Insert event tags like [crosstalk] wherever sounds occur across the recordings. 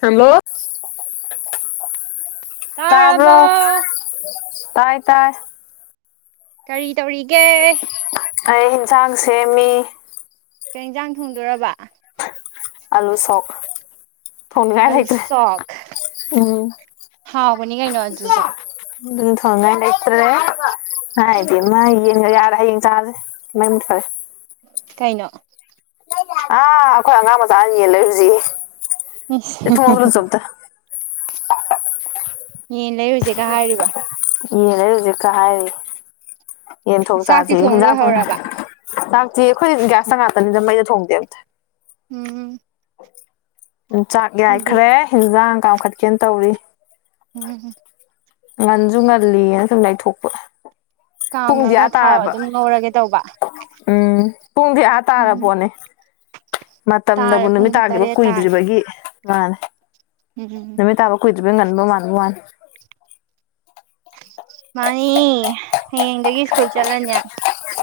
hello ꯇꯕ ꯆꯥꯔꯕꯣ ꯇꯥꯏ ꯇꯥꯏ ꯀꯔꯤ ꯇꯧꯔꯤꯒꯦ ꯍꯩ ꯑꯦꯟꯁꯥꯡ ꯁꯦꯝꯃꯤ ꯀ ꯏꯟꯖꯥꯡ ꯊꯣꯡꯗꯣꯏꯔꯕ ꯑꯂꯨ ꯁꯣ ꯑꯗꯨ ꯁꯈ ꯎꯝ ꯍꯥꯎꯕꯅꯤ ꯀꯩꯅꯣ ꯑꯗꯨꯁꯨ ꯑꯗꯨ ꯊꯉꯇ꯭ꯔꯦ ꯍꯥꯏꯗꯤ ꯃ ꯌꯦꯡ ꯌꯥꯔ ꯌꯦꯡ ꯇꯥ꯭ꯔꯦ ꯃꯔꯦ ꯀꯩꯅꯣ ꯑꯥ ꯑꯩꯈꯣꯏ ꯑꯉꯥꯡ ꯃꯆꯥꯅ ꯌꯦꯟ ꯂꯩꯨꯁꯤ [unintelligible] [unintelligible] ꯌꯦꯟ ꯂꯩꯔꯨꯁꯦꯒ ꯍꯥꯏꯔꯤꯕ ꯌꯦꯡ ꯂꯩ ꯍꯧꯖꯤꯛꯀ ꯍꯥꯏꯔꯤ ꯌꯦꯟ ꯊꯣꯛꯇꯖꯤꯖ ꯆꯥꯛꯇꯤ ꯊꯣꯡ ꯂꯣꯏꯍꯧꯔꯕ ꯁꯤꯤ ꯑꯩꯈꯣꯏ ꯒ꯭ꯌꯥꯁꯇ ꯉꯥꯛꯇꯅꯤꯅ ꯃꯩꯗ ꯊꯣꯡꯗꯦ ꯑꯝꯇ ꯎꯝ ꯎ ꯆꯥꯛ ꯑꯩꯈꯣꯏꯗꯤ ꯌꯥꯏꯈ꯭ꯔꯦ ꯍꯟꯖꯥꯡ ꯀꯥꯈꯠꯀꯦꯅ ꯇꯧꯔꯤ ꯎꯝ ꯉꯟꯁꯨ ꯉꯜꯂꯤꯅ ꯁꯨꯝ ꯂꯩꯊꯣꯛꯄ ꯄꯨꯡꯗꯤ ꯀꯥꯝꯃꯒ ꯑꯥ ꯊꯥꯎ ꯇꯥꯔꯕ ꯑꯗꯨꯝ ꯉꯧꯔꯒꯦ ꯇꯧꯕ ꯎꯝ ꯄꯨꯡꯗꯤ ꯑꯥ ꯎꯝ ꯇꯥꯔꯕꯣꯠꯅꯦ ꯃꯇꯝꯗꯕꯨ ꯇꯥꯔꯦ ꯅꯨꯃꯤꯠ ꯄꯨꯡ ꯇꯥꯈꯤꯕ ꯇꯔꯦꯠ ꯇꯥꯔꯦ ꯀꯨꯏꯗ꯭ꯔꯤꯕꯒꯤ ꯃꯥꯅꯦ ꯎꯝ ꯑꯗꯨ ꯉꯟꯕ ꯃꯟꯕꯟ ꯃꯥꯅꯤ ꯍꯌꯦꯡꯗꯒꯤ ꯁ꯭ꯀꯨꯜ ꯆꯠꯂꯅꯤ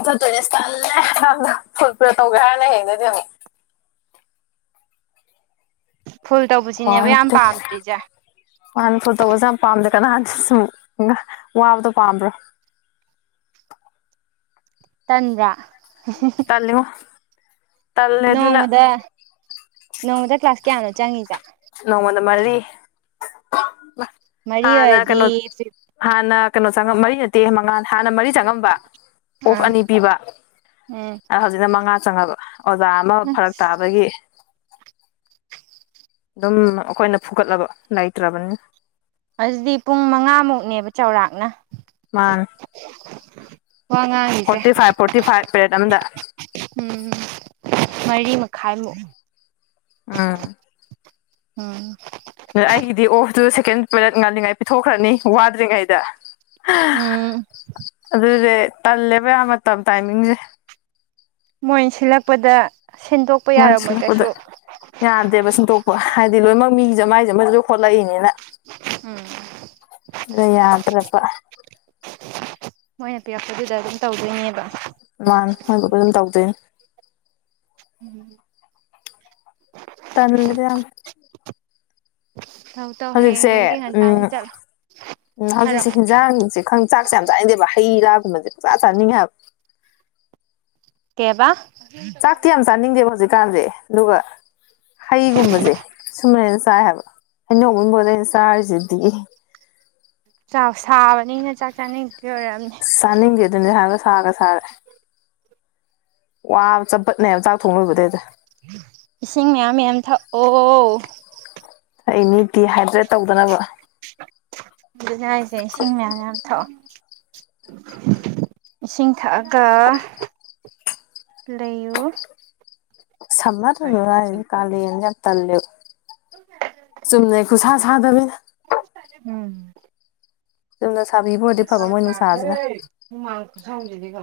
ꯆꯠꯇꯣꯏꯅꯦꯜꯂꯦ ꯇꯧꯒꯦ꯭ꯔ ꯍꯥꯏꯅ ꯍꯌꯦꯗꯗꯤ ꯑꯃꯨꯛ [unintelligible] ꯐꯨꯜ ꯀ꯭ꯋꯥ ꯇꯧꯕꯁꯤꯅꯦꯕ ꯌꯥꯝ ꯄꯥꯝꯗ꯭ꯔꯤꯁꯦ ꯋꯥꯅꯤ ꯐꯣ ꯇꯧꯕꯖ ꯌꯥꯝ ꯄꯝꯗ ꯀꯅ ꯁꯨꯝ ꯋꯥꯕꯗꯣ ꯄꯥꯝꯕ꯭ꯔꯣ ꯇꯟꯗ꯭ꯔꯥ ꯇꯂꯃ ꯅꯣꯡꯃꯗ ꯅꯣꯡꯃꯗ ꯀ꯭ꯂꯥꯁ ꯀꯌꯥꯅꯣ ꯆꯪꯉꯁꯦ ꯅꯣꯡꯉꯣꯟꯗ ꯃꯔꯤ ꯃꯔꯤ ꯍꯥꯟꯅ ꯑꯣꯏꯔꯗꯤ ꯀꯩꯅꯣ ꯍꯥꯟꯅ ꯀꯩꯅꯣ ꯆꯪꯉ ꯃꯔꯤ ꯅꯠꯇꯦ ꯃꯉꯥ ꯍꯥꯟꯅ ꯃꯔꯤ ꯆꯪꯉꯝꯕ ꯑꯣꯐ ꯑꯥ ꯑꯅꯤ ꯄꯤꯕ ꯎꯝ ꯑꯗ ꯍꯧꯖꯤꯛꯅ ꯃꯉꯥ ꯆꯪꯉꯕ ꯑꯣꯖꯥ ꯑꯃ ꯐꯔꯛ ꯑꯁ ꯇꯥꯕꯒꯤ ꯑꯗꯨꯝ ꯑꯩꯈꯣꯏꯅ ꯐꯨꯒꯠꯂꯕ ꯂꯩꯇ꯭ꯔꯕꯅꯤ ꯑꯗꯨꯗꯤ ꯄꯨꯡ ꯃꯉꯥꯃꯨꯛꯅꯦꯕ ꯆꯥꯎꯧꯔꯥꯛꯅ ꯃꯥꯥꯡ ꯋꯥ ꯉꯥꯡꯉꯤꯁꯦ ꯐꯥꯏꯚ ꯄꯦꯔꯦꯠ ꯑꯃꯗ ꯎꯝ ꯃꯔꯤ ꯃꯈꯥꯏꯃꯨꯛꯏ ꯑꯝ ꯑꯣꯝ ꯆꯤꯛꯀꯦꯟ ꯄ꯭ꯂꯦꯠꯥꯜꯂꯤꯉꯥꯏ ꯄꯤꯊꯣꯛꯈ꯭ꯔꯅꯤ ꯋꯥꯗ꯭ꯔꯤꯉꯩꯗ ꯎꯝ ꯑꯗꯨꯗꯦ ꯇꯂꯦꯕ ꯌꯥꯝ ꯃꯇꯝ ꯃꯇꯝ ꯇꯥꯏꯃꯤꯡꯁꯦ ꯃꯣꯏ ꯁꯤꯜꯂꯛꯄꯗ ꯁꯤꯟꯗꯣꯛꯄ ꯃꯣꯏ ꯌꯥꯔꯝꯃꯣꯏ ꯁꯤꯜꯂꯛꯄꯗ ꯀꯩꯁꯨ ꯌꯥꯗꯦꯕ ꯁꯤꯟꯇꯣꯛꯄ ꯍꯥꯏꯗꯤ ꯂꯣꯏꯅꯃꯛ ꯃꯤ ꯃꯥꯏꯁꯦꯁꯨ ꯈꯣꯠꯂꯛꯏꯅꯤꯅ ꯎꯝ ꯑ ꯌꯥꯗ꯭ꯔꯄ ꯃꯣꯏꯅ ꯄꯤꯔꯛꯄꯗꯨꯗ ꯑꯗꯨꯝ ꯇꯧꯗꯣꯏꯅꯦꯕ ꯃꯥꯥꯟ ꯃꯣꯏꯕꯕꯨ ꯑꯗꯨꯝ ꯇꯧꯖꯣꯏ ꯎꯝ ꯇꯜꯗ ꯌꯥꯝ ꯇꯧ ꯇꯧ ꯍꯦ ꯍꯧꯖꯤꯛꯁꯦ ꯅꯟ ꯇꯥꯟ ꯆꯂ ꯎꯝ ꯍꯧꯖꯤꯛꯁꯦ ꯍꯟꯖꯥꯡꯁꯦ ꯈ ꯆꯥꯛꯁꯦ ꯌꯥꯝ ꯆꯥꯗꯦꯕ ꯍꯩ ꯔꯥ ꯁꯦ ꯆꯥ ꯆꯥꯅꯤꯡꯉꯥꯏꯕ ꯀꯦꯕ ꯆꯥꯛꯇꯤ ꯌꯥꯝ ꯆꯥꯅꯤꯡꯗꯦꯕ ꯍꯧꯖꯤꯛꯀꯥꯟꯁꯦ ꯑꯗꯨꯒ ꯍꯩꯒꯨꯝꯕꯁꯦ ꯁꯨꯝ ꯆꯥꯏ ꯍꯥꯏꯕ ꯑꯩꯅꯣꯡꯃꯕꯗ ꯑꯩꯅ ꯆꯥꯔꯤꯁꯤꯗꯤ ꯁꯥꯕꯅꯤꯅ ꯆꯥꯛ ꯆꯥꯅꯤꯡꯩ ꯁꯅꯤꯡꯦꯗꯅꯦ ꯍꯥꯏ ꯁꯥꯒ ꯁꯥꯔꯦ ꯋꯥꯕ ꯆꯄꯠꯅꯦꯕ ꯆꯥꯛ ꯊꯣꯡꯡꯂꯨꯕꯗꯩꯗ ꯏꯁꯤꯡ ꯃꯌꯥꯝ ꯌꯥꯝ ꯊꯛꯑꯣ ꯑꯩꯅꯤ ꯗꯤꯍꯥꯏꯗ꯭ꯔꯦꯠ ꯇꯧꯗꯅꯕ ꯖ ꯍꯥꯏꯁꯦ ꯏꯁꯤꯡ ꯃꯌꯥꯝ ꯌꯥꯝ ꯊꯛꯑꯣ ꯏꯁꯤꯡ ꯊꯛꯑꯒ ꯂꯩꯌꯨ ꯁꯝꯃꯗꯅ ꯍꯥꯏꯗꯤ ꯀꯥꯂꯅ ꯆ ꯇꯜꯂꯦ ꯆꯨꯝꯅ ꯈꯨ ꯁꯥ ꯊꯥꯗꯕꯤ ꯎꯝ ꯆꯨꯝꯅ ꯁꯥꯕꯤꯕ ꯑꯣꯏꯔꯗꯤ ꯐꯕ ꯃꯣꯏ ꯅꯨꯡꯁꯥꯁꯤꯅ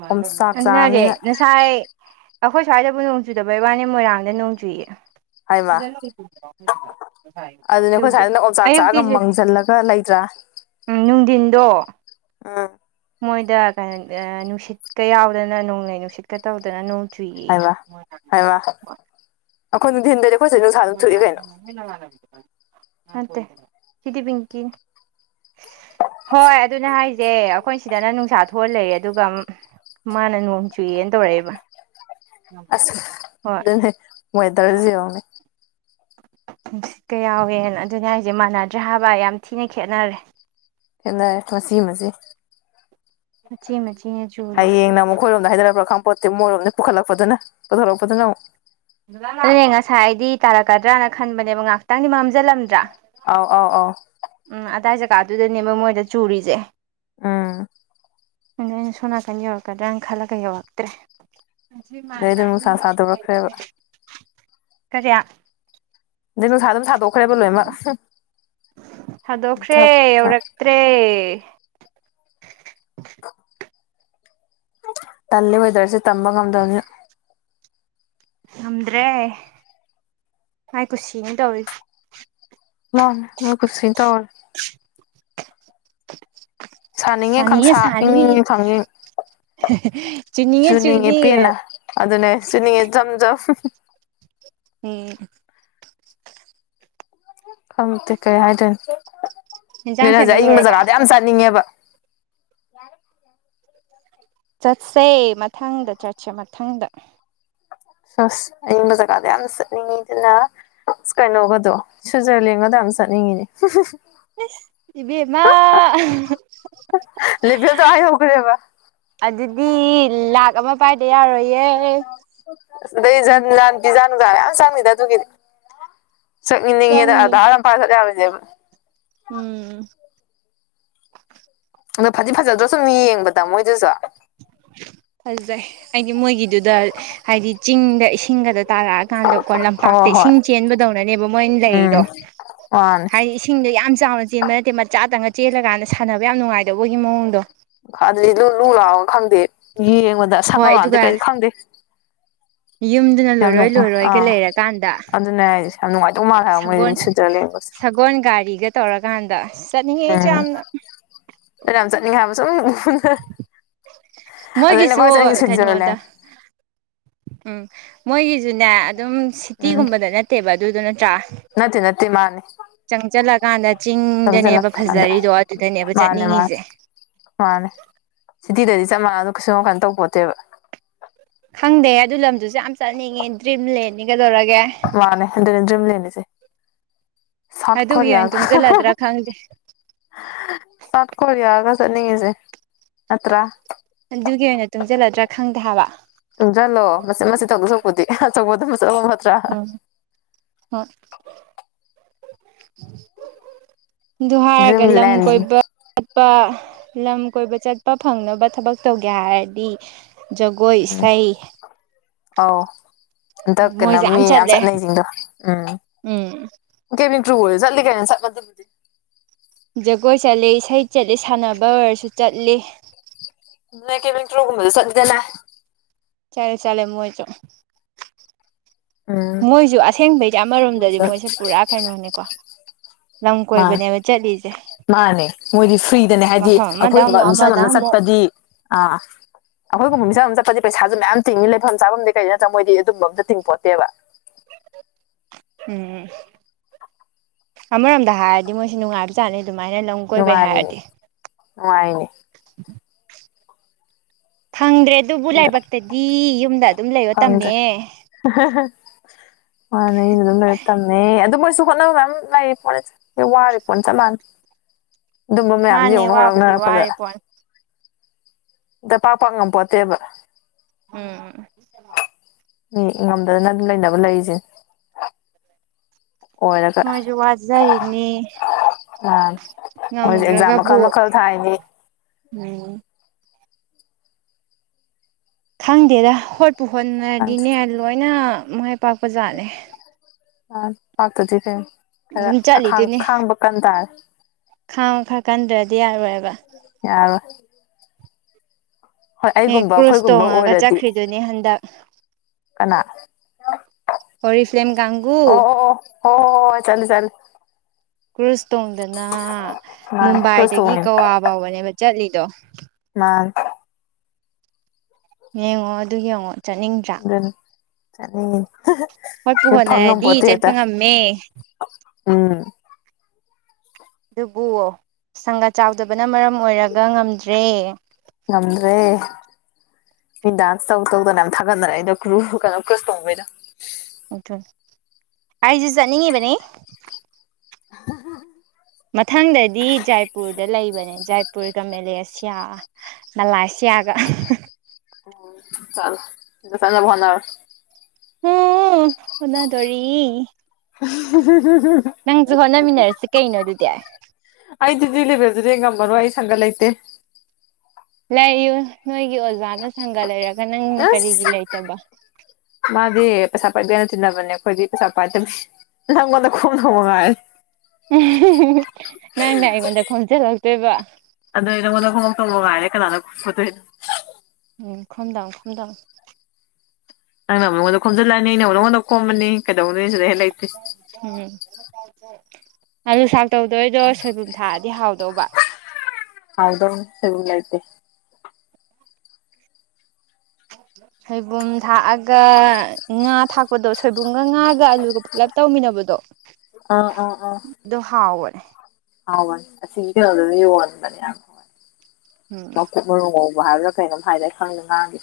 ꯑꯣꯝꯆꯥꯛ ꯆꯥꯕꯅꯤꯅ ꯑꯗꯨꯅꯁꯦꯁꯥ ꯑꯩꯈꯣꯏ ꯁ꯭ꯋꯥꯏꯗꯕꯨ ꯅꯣꯡ ꯆꯨꯗꯕꯩ ꯋꯥꯅꯤ ꯃꯣꯏꯔꯥꯡꯗ ꯅꯣꯡ ꯆꯨꯏꯌꯦ ꯍꯥꯏꯃ ꯑꯗꯨꯅꯦ ꯑꯩꯈꯣꯏ ꯆꯨꯗꯦ ꯁ꯭ꯋꯥꯏꯗ ꯅ ꯌꯣꯡꯆꯥꯛ ꯆꯥꯛꯒ ꯑꯌꯨꯛꯇꯤ ꯆꯨꯏ ꯃꯥꯡꯁꯤꯜꯂꯒ ꯂꯩꯇ꯭ꯔꯥ ꯑ ꯎꯝ ꯅꯨꯡꯊꯤꯟꯗꯣ ꯃꯣꯏꯗ ꯀꯩꯅꯣ ꯅꯨꯡꯁꯤꯠꯀ ꯌꯥꯎꯗꯅ ꯅꯣꯡꯂꯩ ꯅꯨꯡꯁꯤꯠꯀ ꯇꯧꯗꯅ ꯎ ꯍꯥꯏꯕ ꯑꯩꯈꯣꯏꯗꯤꯦꯟꯗ ꯍꯇ ꯀꯗꯤꯕꯤꯡ ꯀ [unintelligible] ꯍꯣꯏ ꯑꯗꯨꯅ ꯍꯥꯏꯁꯦ ꯑꯩꯈꯣꯏ ꯁꯤꯗꯅ ꯅꯨꯡꯁꯥ ꯊꯣꯛꯍꯜ ꯂꯩꯔꯦ ꯑꯗꯨꯒ ꯃꯥꯅ ꯅꯣꯡ ꯆꯨꯏꯦꯅ ꯇꯧꯔꯛꯑꯦꯕ ꯑꯁ ꯑꯗꯨꯅꯦ ꯃꯣꯏꯗꯔꯁꯤꯎꯅꯦ ꯁꯤꯠꯀ ꯌꯥꯎꯋꯦꯅ ꯑꯗꯨꯅꯦ ꯍꯥꯏꯁꯦ ꯃꯥꯟꯅꯗ꯭ꯔꯦ ꯍꯥꯏꯕ ꯌꯥꯝ ꯊꯤꯅ ꯈꯦꯅꯔꯦ ꯍꯅꯦ ꯃꯁꯤꯃꯁꯦ ꯃꯆꯤ ꯃꯆ ꯍꯌꯦꯡꯅ ꯑꯃꯨꯛ ꯃꯈꯣꯏꯔꯣꯝꯗ ꯍꯥꯏꯅꯔꯛꯄ꯭ꯔꯥ ꯈꯥꯄꯣꯠꯇꯤ ꯃꯣꯏꯔꯣꯝꯅ ꯄꯨꯈꯠꯂꯛꯄꯗꯨꯅ ꯄꯨꯊꯣꯔꯛꯄꯗꯨꯅ ꯑꯃꯨꯛ ꯑꯗꯨꯅꯦ ꯉꯁꯥꯏ ꯑꯩꯗꯤ ꯇꯥꯔꯛꯀꯗ꯭ꯔꯅ ꯈꯟꯕꯅꯦꯕ ꯉꯥꯏꯍꯥꯛꯇꯪꯗꯤ ꯃꯝꯁꯤꯜꯂꯝꯗ꯭ꯔꯥ ꯑꯥꯎ ꯑꯥꯎ ꯑꯥꯎ ꯆꯥꯗꯨꯨꯗꯅꯦꯕ ꯃꯣꯏꯗ ꯆꯨꯔꯤꯁꯦ ꯑꯝ ꯁꯣꯅꯥ ꯀ ꯌꯧ ꯀꯗ꯭ꯔ ꯑꯪꯈꯥꯂꯒꯥꯏ ꯌꯧ ꯋꯥꯛꯇ꯭ꯔꯦ ꯃꯥꯟ ꯑꯗꯩ ꯑꯗꯨꯝ ꯅꯨꯡꯁꯥ [inaudible] ꯀꯔꯤꯌꯥ ꯑꯗꯩ ꯅꯨꯡꯁꯥ ꯑꯗꯨꯝ ꯁꯥꯗꯣꯛꯈ꯭ꯔꯦꯕ ꯂꯣꯏꯅꯃꯛ ꯊꯥꯗꯣꯛꯈ꯭ꯔꯦ ꯌꯧꯔꯛꯇ꯭ꯔꯦ ꯇꯜꯂꯤ ꯋꯦꯗꯔꯁꯦ ꯇꯝꯕ ꯉꯝꯗꯕꯅꯤ ꯉꯝꯗ꯭ꯔꯦ ꯉꯥꯏ ꯀꯨꯁꯤꯅ ꯇꯧꯔꯤ ꯃꯥ ꯃ ꯀꯁꯤ ꯇꯔ ꯁꯥꯅꯤꯡꯉꯦ ꯈꯪꯁꯥ ꯏꯪꯅꯤꯡꯉ ꯐꯪꯉ ꯆꯨꯅꯤꯡꯉꯦ ꯄꯦꯟꯅ ꯑꯗꯨꯅꯦ ꯆꯨꯅꯤꯡꯉꯦ ꯆꯝ ꯆꯝ ꯎꯝ ꯈꯪꯗꯦ ꯀꯩ ꯍꯥꯏꯗꯣꯏꯅꯣ ꯏꯟꯖꯥꯡ ꯅꯣꯏ ꯁꯦꯝꯕ ꯍꯧꯖꯤꯛ ꯑꯏꯪꯕ ꯂꯣꯏꯔꯕ ꯖꯒꯥꯗꯤ ꯌꯥꯝ ꯆꯠꯅꯤꯡꯉꯦꯕ ꯌꯥꯔꯦ ꯆꯠꯁꯦ ꯃꯊꯪꯗ ꯆꯠꯁꯦ ꯃꯊꯪꯗ ꯁꯁ ꯑꯏꯤꯡꯕ ꯖꯒꯥꯗꯥ ꯌꯥꯝ ꯆꯠꯅꯤꯡꯉꯤꯗꯅ ꯑꯁ ꯀꯩꯅꯣꯒꯗꯣ ꯁ꯭ꯋꯤꯖꯔꯂꯦꯟꯒꯗꯪ ꯆꯠꯅꯤꯡꯉꯤꯅꯦ ꯏꯁ ꯏꯕꯦꯝꯃ ꯍꯧꯒ꯭ꯔꯦꯕ ꯃꯤ ꯂꯥꯛ ꯑꯃ ꯄꯥꯏꯗ ꯌꯥꯔꯣꯏꯌꯦ ꯑꯗꯩ ꯖꯟ ꯖꯥꯟ ꯕꯤꯖꯥ ꯅꯨꯡꯖꯗ ꯌꯥꯝ ꯆꯥꯡꯅꯤꯗ ꯑꯗꯨꯒꯤꯗꯤ ꯆꯠꯅꯤꯡꯉꯦꯅ ꯆꯪꯅꯤ ꯑꯗꯥꯔ ꯑꯃ ꯄꯥꯏꯔ ꯆꯠꯄ ꯌꯥꯔꯣꯏꯗꯣꯏꯅꯦꯕ ꯎꯝ ꯑꯗꯣ ꯐꯗꯤ ꯐꯖꯗ꯭ꯔꯣ ꯁꯨꯝ ꯌꯦꯡꯕꯗ ꯃꯣꯏꯗꯨꯁꯨ ꯐꯖꯩ ꯑꯩꯗꯤ ꯃꯣꯏꯒꯤꯗꯨꯗ ꯍꯥꯏꯗꯤ ꯆꯤꯡꯗ ꯏꯁꯤꯡꯒꯗꯣ ꯇꯥꯔꯛ ꯑꯀꯥꯟꯗ ꯀꯣ ꯍꯣꯏ ꯂꯝꯄꯥꯛꯇ ꯍꯣꯏ ꯏꯁꯤꯡ ꯆꯦꯟꯕꯗꯧꯅꯅꯦꯕ ꯃꯣꯏꯅ ꯂꯩꯗꯣ ꯎꯝ ꯃꯥꯅꯦ ꯍꯥꯏꯗꯤ ꯏꯁꯤꯡꯗꯣ ꯌꯥꯝ ꯆꯥꯎꯅ ꯆꯦꯟꯕ ꯅꯠꯇꯦ ꯃꯆꯥꯇꯪꯒ ꯆꯦꯜꯂꯀꯥꯟꯗ ꯁꯥꯟꯅꯕ ꯌꯥꯝ ꯅꯨꯡꯉꯥꯏꯗꯕꯧꯕꯒꯤ ꯃꯑꯣꯡꯗꯣ ꯑꯗꯨꯗꯤ ꯂꯨ ꯂꯨ ꯂꯥꯎꯔꯒ ꯈꯪꯗꯦ ꯌꯦꯡꯕꯗ ꯑꯁꯪ ꯍꯣꯏ ꯑꯃꯥꯟꯗꯤ ꯑꯗꯨꯒ ꯀꯩꯗꯤ ꯈꯪꯗꯦ ꯌꯨꯝꯗꯨꯅ ꯌꯥꯝ ꯂꯣꯏꯔꯣꯏ ꯅꯨꯡ ꯂꯣꯏꯔꯣꯏꯒ ꯑꯥ ꯂꯩꯔꯀꯥꯟꯗ ꯑꯗꯨꯅꯦ ꯍꯥꯏꯁꯦ ꯌꯥꯝ ꯅꯨꯡꯉꯥꯏꯗꯧ ꯃꯥꯜꯂꯦ ꯍꯥꯏꯕ ꯁꯒꯣꯜ ꯃꯣꯏ ꯁ꯭ꯋꯤꯖꯔꯂꯦꯟꯒꯁꯦ ꯁꯒꯣꯜ ꯒꯥꯔꯤꯒ ꯇꯧꯔꯀꯥꯟꯗ ꯆꯠꯅꯤꯡꯉꯦ ꯑꯩꯁꯨ ꯎꯝ ꯌꯥꯝꯅ ꯌꯥꯝ ꯆꯠꯅꯤꯡꯉꯦ ꯍꯥꯏꯥꯕ ꯁꯨꯝ ꯑꯗꯨꯅꯦ ꯑꯩꯅ ꯃꯣꯏꯒꯤꯁꯨ ꯈꯋꯥꯏ ꯆꯠ ꯅꯤꯡꯉꯤꯁꯦ ꯁ꯭ꯋꯤꯖꯔꯂꯦꯟ ꯀꯩꯅꯣꯗ ꯎꯝ ꯃꯣꯏꯒꯤꯁꯨꯅꯦ ꯑꯗꯨꯝ ꯎꯝ ꯁꯤꯇꯤꯒꯨꯝꯕꯗ ꯅꯠꯇꯦꯕ ꯑꯗꯨꯗꯨꯅ ꯅꯠꯇꯦ ꯅꯠꯇꯦ ꯃꯥꯅꯦ ꯆꯪ ꯆꯂꯒꯥꯟꯗ ꯆꯤꯡꯗꯅꯦꯕ ꯆꯪꯁꯤꯜꯂꯛꯀꯥꯟꯗ ꯐꯖꯔꯤꯗꯣ ꯑꯗꯨꯗꯅꯦꯕ ꯃꯥꯅꯦ ꯃꯥꯅꯦ ꯆꯠꯅꯤꯡꯉꯤꯁꯦ ꯃꯥꯅꯦ ꯁꯤꯇꯤꯗꯗꯤ ꯆꯞ ꯃꯥꯟꯅꯗ ꯀꯩꯁꯨꯝ ꯌꯥꯝ ꯀꯥꯟ ꯇꯧ ꯄꯣꯠꯇꯦꯕ ꯈꯪꯗꯦ ꯑꯗꯨ ꯂꯝꯗꯨꯁꯨ ꯌꯥꯝ ꯆꯠꯅꯤꯡꯉꯦ ꯗ꯭ꯔꯤꯝꯂꯦꯟꯅꯤ ꯀꯩꯗꯧꯔ ꯃꯥꯅꯦ ꯑꯗꯨꯅꯦ ꯗ꯭ꯔꯤꯝꯂꯦꯟꯅꯤꯁꯦ ꯁꯥꯠ ꯑꯗꯨꯒꯤ ꯑꯣꯏꯅ ꯀꯣꯔꯤꯌꯥꯒ ꯇꯨꯡꯁꯤꯜꯂꯗ꯭ꯔꯥ ꯈꯪꯗꯦ ꯁꯥꯠ ꯀꯣꯔꯤꯌꯥꯒ ꯆꯡꯅꯤꯡꯉꯤꯖꯦ ꯅꯠꯇꯔꯥ ꯑꯗꯨꯒꯤ ꯑꯣꯏꯅ ꯇꯨꯡꯁꯤꯜꯂꯗ꯭ꯔꯥ ꯈꯪꯗꯦ ꯍꯥꯏꯕ ꯇꯨꯡꯖꯠꯂꯣ ꯃꯆꯤꯠ ꯃꯆꯤꯠ ꯇꯧꯗꯣꯏ ꯁꯔꯨꯛꯄꯨꯗꯤ ꯑꯆꯧꯕꯗꯣ ꯐꯠꯇ꯭ꯔꯥ ꯎꯝ ꯍꯣꯏ ꯑꯗꯨ ꯗ꯭ꯔꯤꯝ ꯍꯥꯏꯔꯒ ꯂꯝ ꯂꯦꯟ ꯀꯣꯏꯕ ꯆꯠꯄ ꯂꯝ ꯀꯣꯏꯕ ꯆꯠꯄ ꯐꯪꯅꯕ ꯊꯕꯛ ꯇꯧꯒꯦ ꯍꯥꯏꯔꯗꯤ ꯖꯒꯣꯏ ꯏꯁꯩ ꯑꯥꯎ ꯍꯟꯇꯛ ꯀꯩꯅꯣ ꯃꯣꯏꯁꯦ ꯃꯤ ꯌꯥꯝ ꯆꯠꯂꯦ ꯆꯠꯅꯩꯁꯤꯡꯗꯣ ꯎꯝ ꯎꯝ ꯀꯦꯕꯤꯟ ꯀ꯭ꯔꯨ ꯑꯣꯏꯁꯨ ꯆꯠꯂꯤ ꯀꯩꯅꯣ ꯆꯠꯄꯗꯨꯕꯨꯗꯤ ꯖꯒꯣꯏ ꯆꯠꯂꯤ ꯏꯁꯩ ꯆꯠꯂꯤ ꯁꯥꯟꯅꯕ ꯑꯣꯏꯔꯁꯨ ꯆꯠꯂꯤ ꯀꯦꯕꯟ ꯀ꯭ꯔꯨ ꯒꯨꯝꯕꯁꯧ ꯆꯠꯂꯤꯗꯅ ꯆꯂꯦ ꯆꯂꯦ ꯃꯣꯏꯖꯨ ꯎꯝ ꯃꯣꯏꯁꯨ ꯑꯁꯦꯡꯕꯩꯁ ꯑꯃꯔꯣꯝꯗꯗꯤ ꯃꯣꯏꯁꯨ ꯃꯣꯏꯁꯦ ꯄꯨꯔꯥ ꯀꯩꯅꯣꯅꯦꯀꯣ ꯂꯝ ꯃꯥ ꯀꯣꯏꯕꯅꯦꯕ ꯆꯠꯂꯤ ꯃꯥꯅꯦ ꯃꯣꯏꯗꯤ ꯐ꯭ꯔꯤꯗꯅꯦ ꯍꯥꯏꯗꯤ ꯃꯐꯝ ꯑꯃꯗ ꯑꯩꯈꯣꯏ ꯑꯃꯨꯛ ꯃꯤꯆꯝ ꯑꯃꯗ ꯑꯃꯅ ꯑꯃꯨꯛ ꯆꯠꯄꯗꯤ ꯑꯥ ꯑꯩꯈꯣꯏꯒꯨꯝꯕ ꯃꯤꯆꯝ ꯑꯃꯅ ꯆꯠꯄꯗꯤ ꯄꯩꯁꯥꯁꯨ ꯃꯌꯥꯝ ꯇꯤꯡꯉꯤ ꯂꯩꯐꯝ ꯆꯥꯐꯝꯗꯤ ꯀꯩꯗꯩ ꯅꯠꯇ꯭ꯔ ꯃꯣꯏꯗꯤ ꯑꯗꯨꯝꯕ ꯑꯝꯇ ꯇꯤꯡꯄꯣꯠꯇꯦꯕ ꯎꯝ ꯑꯃꯔꯣꯝꯗ ꯍꯥꯏꯔꯗꯤ ꯃꯣꯏꯁꯤ ꯅꯨꯡꯉꯥꯏꯕ ꯆꯥꯅꯤꯗ ꯑꯗꯨꯃꯥꯏꯅ ꯂꯝ ꯀꯣꯏꯕꯩ ꯅꯨꯡꯉꯥꯏꯔꯤꯅꯦ ꯍꯥꯏꯔꯗꯤ ꯅꯨꯡꯉꯥꯏꯅꯦ ꯄꯪꯗ꯭ꯔꯦ ꯑꯗꯨꯕꯨ ꯑꯗ ꯂꯥꯏꯕꯛꯇꯗꯤ ꯌꯨꯝꯗ ꯑꯗꯨꯝ ꯂꯩꯔꯣ ꯐꯪꯗ꯭ꯔꯦ ꯇꯝꯃꯦ ꯑꯩꯅ ꯂꯣꯏꯔ ꯇꯝꯃꯦ ꯑꯗꯨ ꯃꯣꯏ ꯁꯨ ꯈꯅ ꯑꯃ ꯂꯩ ꯐꯣ ꯋꯥꯔꯦ ꯐꯣꯟ ꯆ ꯃꯥꯅ ꯑꯗꯨꯝꯕ ꯃꯌꯥꯝꯗꯨꯣ ꯃꯥꯅꯦ ꯌꯧꯅ ꯋꯥꯕꯨꯗꯤ ꯍꯣꯔꯥꯎꯅꯔꯛꯄꯗ ꯋꯥꯔꯦ ꯄꯣꯠꯅꯤ ꯏ ꯄꯥꯄꯥꯉ ꯄꯠꯇꯦꯕ ꯎꯝ ꯎ ꯉꯗ ꯂꯗꯕ ꯂꯩꯁꯦ ꯃꯣꯏꯁꯨꯦ ꯋꯥꯠꯖꯔꯤꯅꯤ ꯑꯥ ꯃꯣꯏꯁꯦ ꯑꯦꯛꯖꯥꯝ ꯃꯈꯜ ꯃꯈꯜ ꯊꯥꯏꯅꯤ ꯎꯝ ꯈꯪꯗꯦꯗ ꯍꯣꯠꯄꯨ ꯈꯪꯗꯦ ꯍꯣꯠꯅꯔꯗꯤꯅꯦ ꯂꯣꯏꯅ ꯃꯥꯏ ꯄꯥꯛꯄꯖꯥꯠꯂꯦ ꯑ ꯄꯥꯛꯇꯗꯤ ꯀꯩꯅ ꯑꯗꯨꯝ ꯈꯔꯥꯡ ꯆꯠꯂꯤꯗꯨꯅꯤ ꯈꯥꯡꯕ ꯀꯟ ꯇꯥꯔꯦ ꯈꯥꯡꯕ ꯈꯔ ꯀꯟꯗ꯭ꯔꯗꯤ ꯌꯥꯔꯣꯏꯕ ꯌꯥꯔ ꯑꯦ ꯑꯩꯒꯨꯝꯕ ꯀ꯭ꯔꯨꯁ ꯑꯩꯈꯣꯏꯒꯨꯝꯕ ꯇꯣꯡꯉꯒ ꯑꯣꯏꯔꯗꯤ ꯆꯠꯈ꯭ꯔꯤꯗꯨꯅꯦ ꯍꯟꯗꯛ ꯀꯅꯥ ꯑꯣꯔꯤꯐ꯭ꯂꯦꯝ ꯑꯣ ꯀꯥꯡꯒꯨ ꯍ ꯍꯣ ꯆꯂ ꯆꯂ ꯀ꯭ꯔꯨꯁ ꯇꯣꯡꯗꯅ ꯃꯥꯅꯤ ꯀ꯭ꯔꯨꯁ ꯃꯨꯝꯕꯥꯏꯗꯒꯤ ꯒꯋꯥ ꯐꯥꯎꯕꯅꯦꯕ ꯆꯠꯂꯤꯗꯣ ꯃꯥ ꯌꯦꯡꯉꯣ ꯑꯗꯨꯒꯤ ꯌꯦꯡꯉꯣ ꯆꯠꯅꯤꯡꯗ꯭ꯔꯥ ꯑꯅꯤ ꯍꯣꯠꯄꯨ ꯍꯣꯠꯅꯔꯗꯤ ꯆꯠꯄ ꯉꯝꯃꯦ ꯎꯝ ꯑꯗꯨꯕꯨꯣ ꯁꯪꯒꯥ ꯆꯥꯎꯗ ꯅ ꯃꯔꯝ ꯑꯣꯏꯔꯒ ꯉꯝꯗ꯭ꯔꯦ ꯉꯝꯗ꯭ꯔꯦ ꯃꯤ ꯗꯥꯟꯁ ꯇꯧ ꯇꯧꯗꯅ ꯌꯥꯝ ꯊꯥꯒꯠꯗꯅꯦ ꯑꯩꯩꯅꯣ ꯀ꯭ꯔꯨ ꯀꯩꯅꯣ ꯀ꯭ꯔꯨꯁ ꯇꯣꯡꯕꯩꯗꯣ ꯎ ꯑꯩꯁꯤ ꯆꯠꯅꯤꯡꯉꯤꯕꯅꯦ [unintelligible] ꯃꯊꯪꯗꯗꯤ ꯖꯥꯏꯄꯨꯔꯗ ꯂꯩꯕꯅꯦ ꯖꯥꯏ ꯃꯅꯤꯄꯨꯔꯒ ꯃꯦꯂꯦꯁꯤꯌꯥ ꯃꯂꯥꯁꯤꯌꯥꯒ ꯑꯣ ꯆꯂ ꯁꯖ ꯐꯣꯅꯥꯔ ꯍꯅꯥꯗꯣꯔꯤ ꯅꯪꯁꯨ ꯍꯣꯠꯅꯃꯤꯟꯅꯔꯁꯤ ꯀꯩꯅꯣ ꯑꯗꯨꯗꯤ ꯑꯩꯗꯤ ꯂꯩꯕꯦꯜꯗꯨꯗꯤ ꯉꯝꯃꯔꯣ ꯑꯩ ꯁꯪꯒ ꯂꯩꯇꯦ ꯂꯩꯌꯨ ꯅꯣꯏꯒꯤ ꯑꯣꯖꯥꯅ ꯁꯪꯒ ꯂꯩꯔꯒ ꯅꯪꯅ ꯀꯔꯤꯒꯤ ꯑꯁ ꯂꯩꯇꯕ ꯃꯥꯗꯤ ꯄꯩꯁꯥ ꯄꯥꯏꯗꯦꯅ ꯇꯤꯟꯅꯕꯅꯦ ꯑꯩꯈꯣꯏꯗꯤ ꯄꯩꯁꯥ ꯄꯥꯏꯗꯕ ꯅꯪꯉꯣꯟꯗ ꯈꯣꯡ ꯍꯣꯡ ꯉꯥꯏ ꯅꯪ ꯅ ꯑꯩꯉꯗ ꯈꯣꯟꯆ ꯂꯥꯛꯇꯣꯏꯕ ꯃꯒꯥꯏꯔꯦ ꯀꯅꯥꯅꯗ ꯈꯝꯗꯥꯡ ꯈꯝꯗ ꯅꯪꯅ ꯃꯉꯣꯟꯗ ꯈꯣꯝꯖꯤꯜꯂꯑꯅꯤ ꯑꯩꯅ ꯑꯃꯛꯉꯣꯟꯗ ꯈꯣꯝꯃꯅꯤ ꯀꯩꯗꯧꯅꯤꯅꯤ ꯁꯤꯗ ꯍꯦꯛ ꯂꯩꯇ꯭ꯦ ꯑꯜꯂꯨ ꯁꯥꯛ ꯇꯧꯗꯣꯏꯗꯣ ꯁꯣꯏꯕꯨꯝ ꯊꯥꯑꯗꯤ ꯍꯥꯎꯗꯧꯕ ꯍꯥꯎꯗꯣ ꯁꯔꯂꯥꯏꯇ ꯁꯩꯕꯨꯝ ꯊꯥꯛꯑꯒ ꯉꯥ ꯊꯥꯛ ꯄꯣꯠꯇꯣ ꯁꯣꯏꯕꯨꯝꯒ ꯉꯥꯒ ꯑꯂꯨꯒ ꯄꯨꯂꯞ ꯇꯧꯃꯤꯟꯅꯕꯗꯣ ꯑꯥ ꯑ ꯑꯗꯣ ꯍꯥꯎꯕꯅꯦ ꯑ ꯍꯅꯤ ꯑꯁꯤꯒꯤ ꯀꯩꯅꯣꯗꯨꯁꯨ ꯌꯣꯟꯕꯅꯦ ꯌꯥꯝ ꯍ ꯎꯝ ꯃꯀꯨꯞ ꯃꯔꯨ ꯉꯧꯕ ꯍꯥꯏꯕ꯭ꯔꯥ ꯀꯩꯅꯣꯝ ꯍꯥꯏꯅ ꯊ ꯃꯥꯦ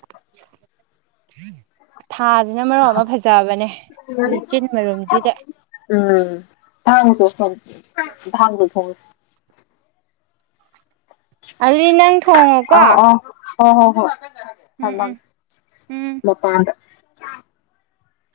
ꯍꯝ ꯁꯤꯅ ꯃꯔꯨꯞ ꯑꯃ ꯐꯖꯕꯅꯦ ꯂꯤꯆꯤꯟ ꯃꯔꯨ ꯎꯝ ꯊꯥꯡꯁꯨ ꯊ ꯊꯒ ꯊꯁ ꯑꯂꯤ ꯅꯪ ꯊꯣꯡꯉꯣꯀꯣ ꯍ ꯍꯣ ꯍꯣ ꯎꯝ ꯊꯃ ꯎꯝ ꯎꯝ ꯃꯄꯥꯟꯗ [unintelligible]